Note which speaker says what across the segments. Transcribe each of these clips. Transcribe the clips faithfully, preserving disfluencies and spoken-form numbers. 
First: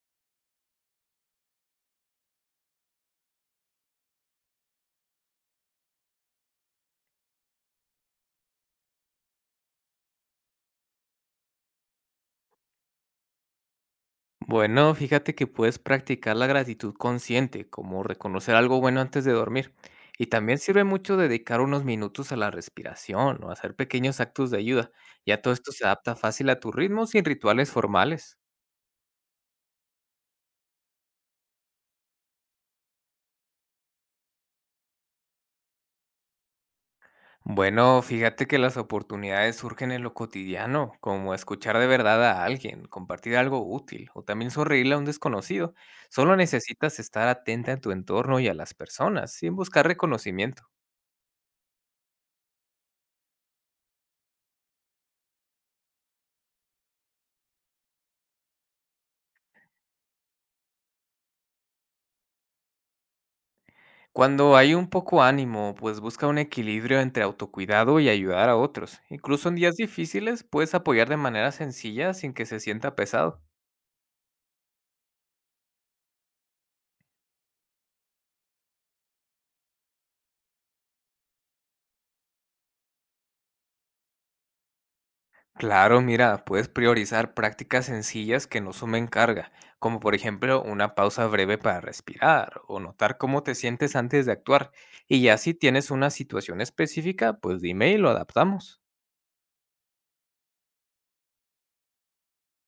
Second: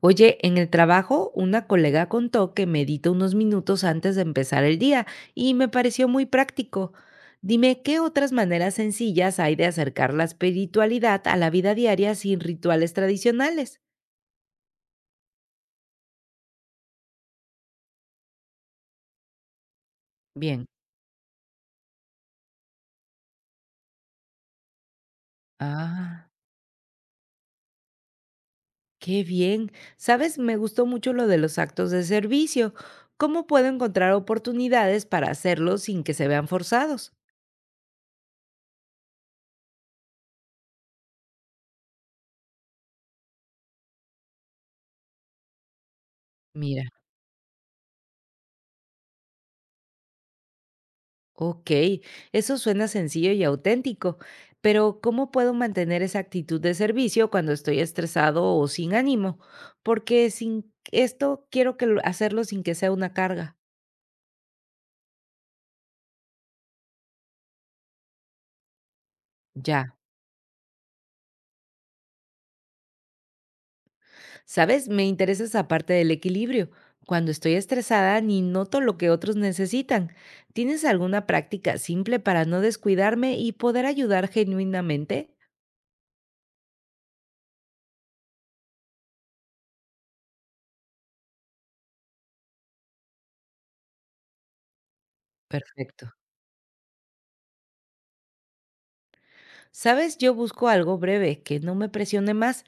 Speaker 1: Oye, en el trabajo, una colega contó que medita unos minutos antes de empezar el día y me pareció muy práctico. Dime, ¿qué otras maneras sencillas hay de acercar la espiritualidad a la vida diaria sin rituales tradicionales?
Speaker 2: Bueno, fíjate que puedes practicar la gratitud consciente, como reconocer algo bueno antes de dormir. Y también
Speaker 1: Bien.
Speaker 2: sirve mucho dedicar unos minutos a la respiración o hacer pequeños actos de ayuda. Ya todo esto se adapta
Speaker 1: Ah,
Speaker 2: fácil a tu ritmo sin rituales formales.
Speaker 1: qué bien. Sabes, me gustó mucho lo de los actos de servicio. ¿Cómo puedo encontrar oportunidades para hacerlos sin que se vean forzados?
Speaker 2: Bueno, fíjate que las oportunidades surgen en lo cotidiano, como escuchar de verdad a alguien, compartir algo útil o también sonreírle a un desconocido. Solo
Speaker 1: Mira.
Speaker 2: necesitas estar atenta a tu entorno y a las personas, sin buscar reconocimiento.
Speaker 1: Ok, eso suena sencillo y auténtico, pero ¿cómo puedo mantener esa actitud de servicio cuando estoy estresado o sin ánimo? Porque sin esto quiero que lo- hacerlo sin que sea una carga.
Speaker 2: Cuando hay un poco ánimo, pues busca un equilibrio entre autocuidado y ayudar a otros. Incluso en días
Speaker 1: Ya,
Speaker 2: difíciles puedes apoyar de manera sencilla sin que se sienta pesado.
Speaker 1: ¿sabes? Me interesa esa parte del equilibrio. Cuando estoy estresada ni noto lo que otros necesitan. ¿Tienes alguna práctica simple para no descuidarme y poder ayudar genuinamente?
Speaker 2: Claro, mira, puedes priorizar prácticas sencillas que no sumen carga, como por ejemplo una pausa breve para respirar o notar cómo te sientes antes de actuar. Y ya si tienes una
Speaker 1: Perfecto.
Speaker 2: situación específica, pues dime y lo adaptamos.
Speaker 1: ¿Sabes? Yo busco algo breve que no me presione más.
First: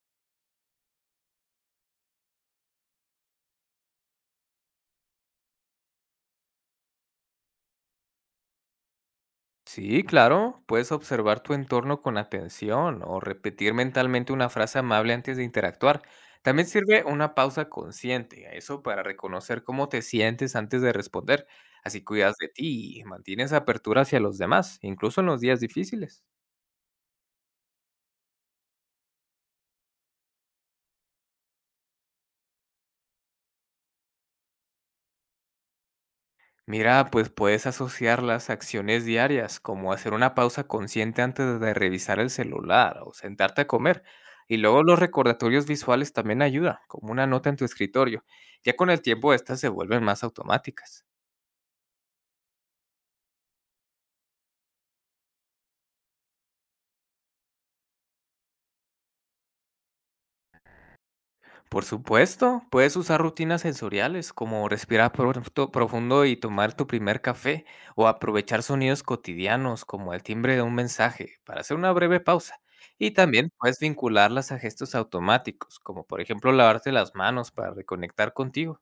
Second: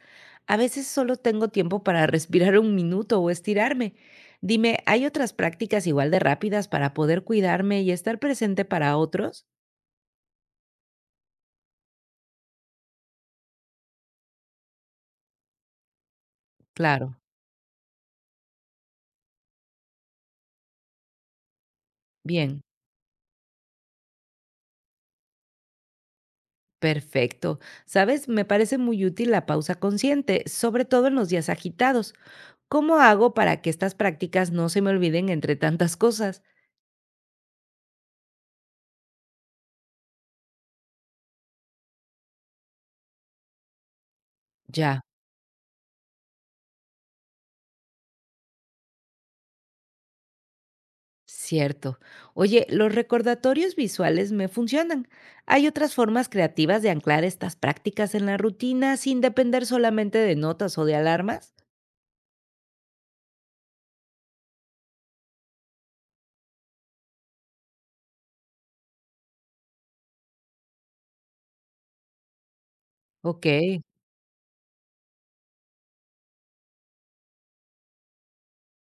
Speaker 1: A veces solo tengo tiempo para respirar un minuto o estirarme. Dime, ¿hay otras prácticas igual de rápidas para poder cuidarme y estar presente para otros?
Speaker 2: Sí, claro, puedes observar tu entorno con atención o repetir mentalmente una frase amable antes de interactuar. También sirve
Speaker 1: Claro.
Speaker 2: una pausa consciente, eso para reconocer cómo te sientes antes de responder. Así cuidas de
Speaker 1: Bien,
Speaker 2: ti y mantienes apertura hacia los demás, incluso en los días difíciles.
Speaker 1: perfecto. ¿Sabes? Me parece muy útil la pausa consciente, sobre todo en los días agitados. ¿Cómo hago para que estas prácticas no se me olviden entre tantas cosas?
Speaker 2: Mira, pues puedes asociar las acciones diarias, como hacer una pausa consciente antes de revisar el celular o sentarte a comer. Y luego los
Speaker 1: Ya.
Speaker 2: recordatorios visuales también ayudan, como una nota en tu escritorio. Ya con el tiempo estas se vuelven más automáticas.
Speaker 1: Cierto. Oye, los recordatorios visuales me funcionan. Hay otras formas creativas de anclar estas prácticas en la rutina sin depender solamente de notas o de alarmas.
Speaker 2: Por supuesto, puedes usar rutinas sensoriales como respirar profundo profundo y tomar tu primer café o aprovechar sonidos cotidianos como el timbre de un mensaje para hacer una breve pausa. Y
Speaker 1: Ok,
Speaker 2: también puedes vincularlas a gestos automáticos, como por ejemplo lavarte las manos para reconectar contigo.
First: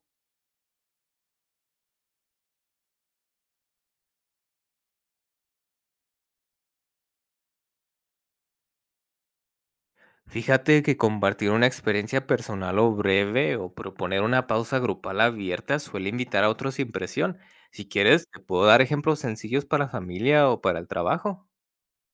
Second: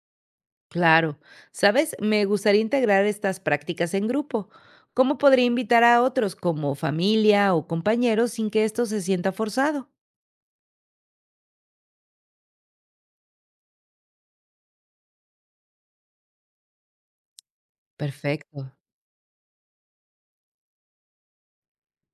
Speaker 1: claro. Sabes, me gustaría integrar estas prácticas en grupo. ¿Cómo podría invitar a otros como familia o compañeros sin que esto se sienta forzado?
Speaker 2: Fíjate que compartir una experiencia personal o breve o proponer una pausa grupal abierta suele invitar a otros sin presión. Si quieres, te puedo
Speaker 1: Perfecto.
Speaker 2: dar ejemplos sencillos para familia o para el trabajo.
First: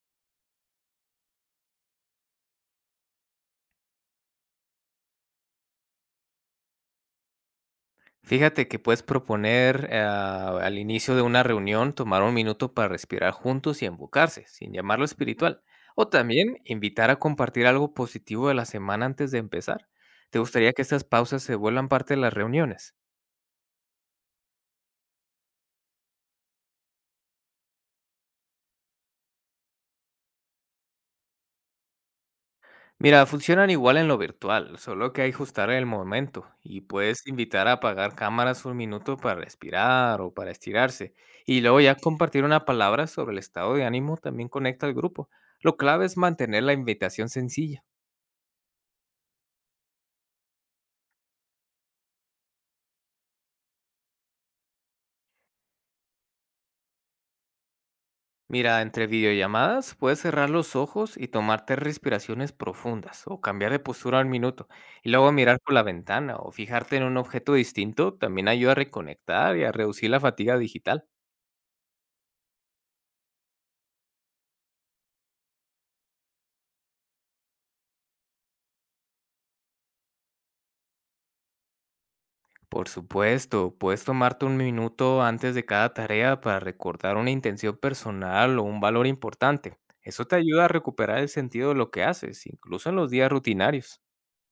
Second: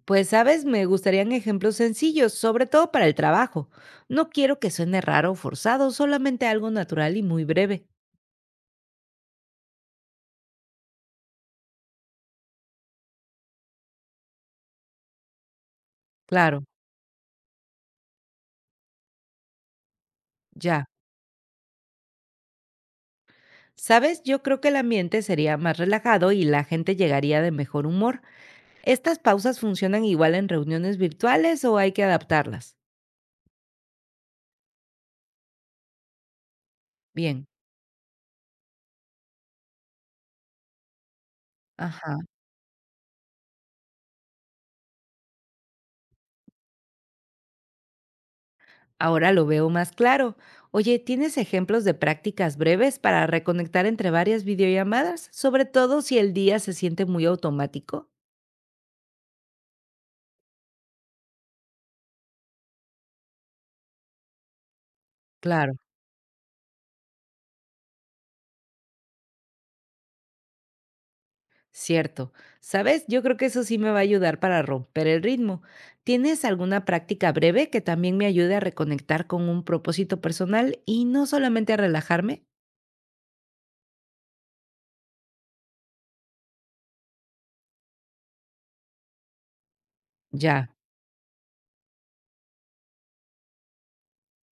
Speaker 1: Pues, sabes, me gustarían ejemplos sencillos, sobre todo para el trabajo. No quiero que suene raro o forzado, solamente algo natural y muy breve.
Speaker 2: Fíjate que puedes proponer ah, al inicio de una reunión tomar un minuto para respirar juntos y enfocarse, sin llamarlo espiritual. O también
Speaker 1: Claro,
Speaker 2: invitar a compartir algo positivo de la semana antes de empezar. ¿Te gustaría que
Speaker 1: ya.
Speaker 2: estas pausas se vuelvan parte de las reuniones?
Speaker 1: ¿Sabes? Yo creo que el ambiente sería más relajado y la gente llegaría de mejor humor. ¿Estas pausas funcionan igual en reuniones virtuales o hay que adaptarlas?
Speaker 2: Mira, funcionan igual en lo virtual, solo que hay que ajustar el momento y puedes
Speaker 1: Bien.
Speaker 2: invitar a apagar cámaras un minuto para respirar o para estirarse y luego ya
Speaker 1: Ajá.
Speaker 2: compartir una palabra sobre el estado de ánimo también conecta al grupo. Lo clave es mantener la invitación sencilla.
Speaker 1: Ahora lo veo más claro. Oye, ¿tienes ejemplos de prácticas breves para reconectar entre varias videollamadas? Sobre todo si el día se siente muy automático.
Speaker 2: Mira, entre videollamadas puedes cerrar los ojos y tomarte respiraciones profundas o cambiar de postura un minuto y luego mirar por
Speaker 1: Claro.
Speaker 2: la ventana o fijarte en un objeto distinto también ayuda a reconectar y a reducir la fatiga digital.
Speaker 1: Cierto. ¿Sabes? Yo creo que eso sí me va a ayudar para romper el ritmo. ¿Tienes alguna práctica breve que también me ayude a reconectar con un propósito personal y no solamente a relajarme?
Speaker 2: Por supuesto, puedes tomarte un minuto antes de cada tarea para recordar una intención personal o un valor importante. Eso te ayuda
Speaker 1: Ya,
Speaker 2: a recuperar el sentido de lo que haces, incluso en los días rutinarios.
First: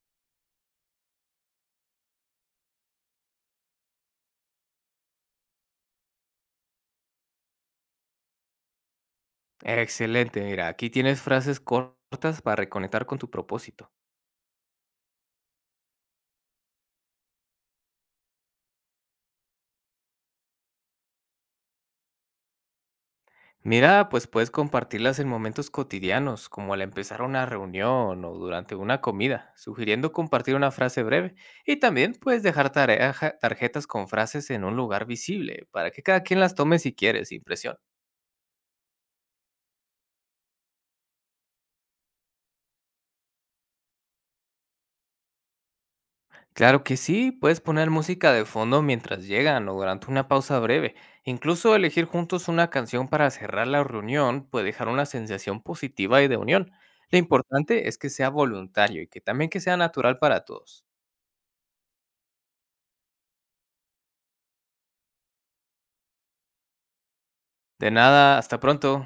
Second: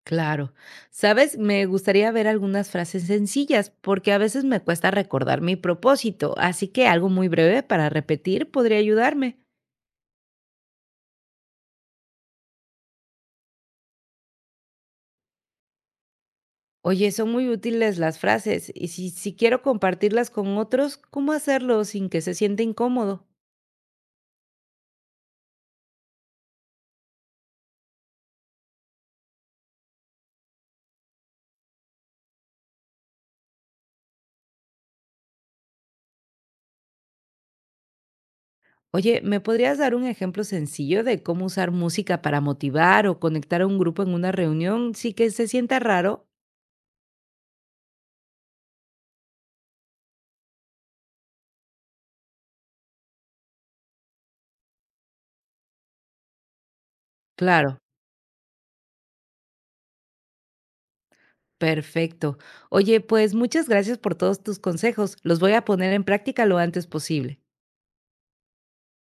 Speaker 1: claro. ¿Sabes? Me gustaría ver algunas frases sencillas porque a veces me cuesta recordar mi propósito, así que algo muy breve para repetir podría ayudarme.
Speaker 2: Excelente, mira, aquí tienes frases cortas para reconectar con tu propósito.
Speaker 1: Oye, son muy útiles las frases y si, si quiero compartirlas con otros, ¿cómo hacerlo sin que se sienta incómodo?
Speaker 2: Mira, pues puedes compartirlas en momentos cotidianos, como al empezar una reunión o durante una comida, sugiriendo compartir una frase breve. Y también puedes dejar tareaja- tarjetas con frases en un lugar visible, para que cada quien las tome si quiere, sin presión.
Speaker 1: Oye, ¿me podrías dar un ejemplo sencillo de cómo usar música para motivar o conectar a un grupo en una reunión sin que se sienta raro?
Speaker 2: Claro que sí, puedes poner música de fondo mientras llegan o durante una pausa breve. Incluso elegir juntos una canción para cerrar la reunión puede dejar una sensación positiva y de unión. Lo
Speaker 1: Claro,
Speaker 2: importante es que sea voluntario y que también que sea natural para todos.
Speaker 1: perfecto. Oye, pues muchas gracias por todos tus consejos. Los voy a poner en práctica lo antes posible.
Speaker 2: De nada, hasta pronto.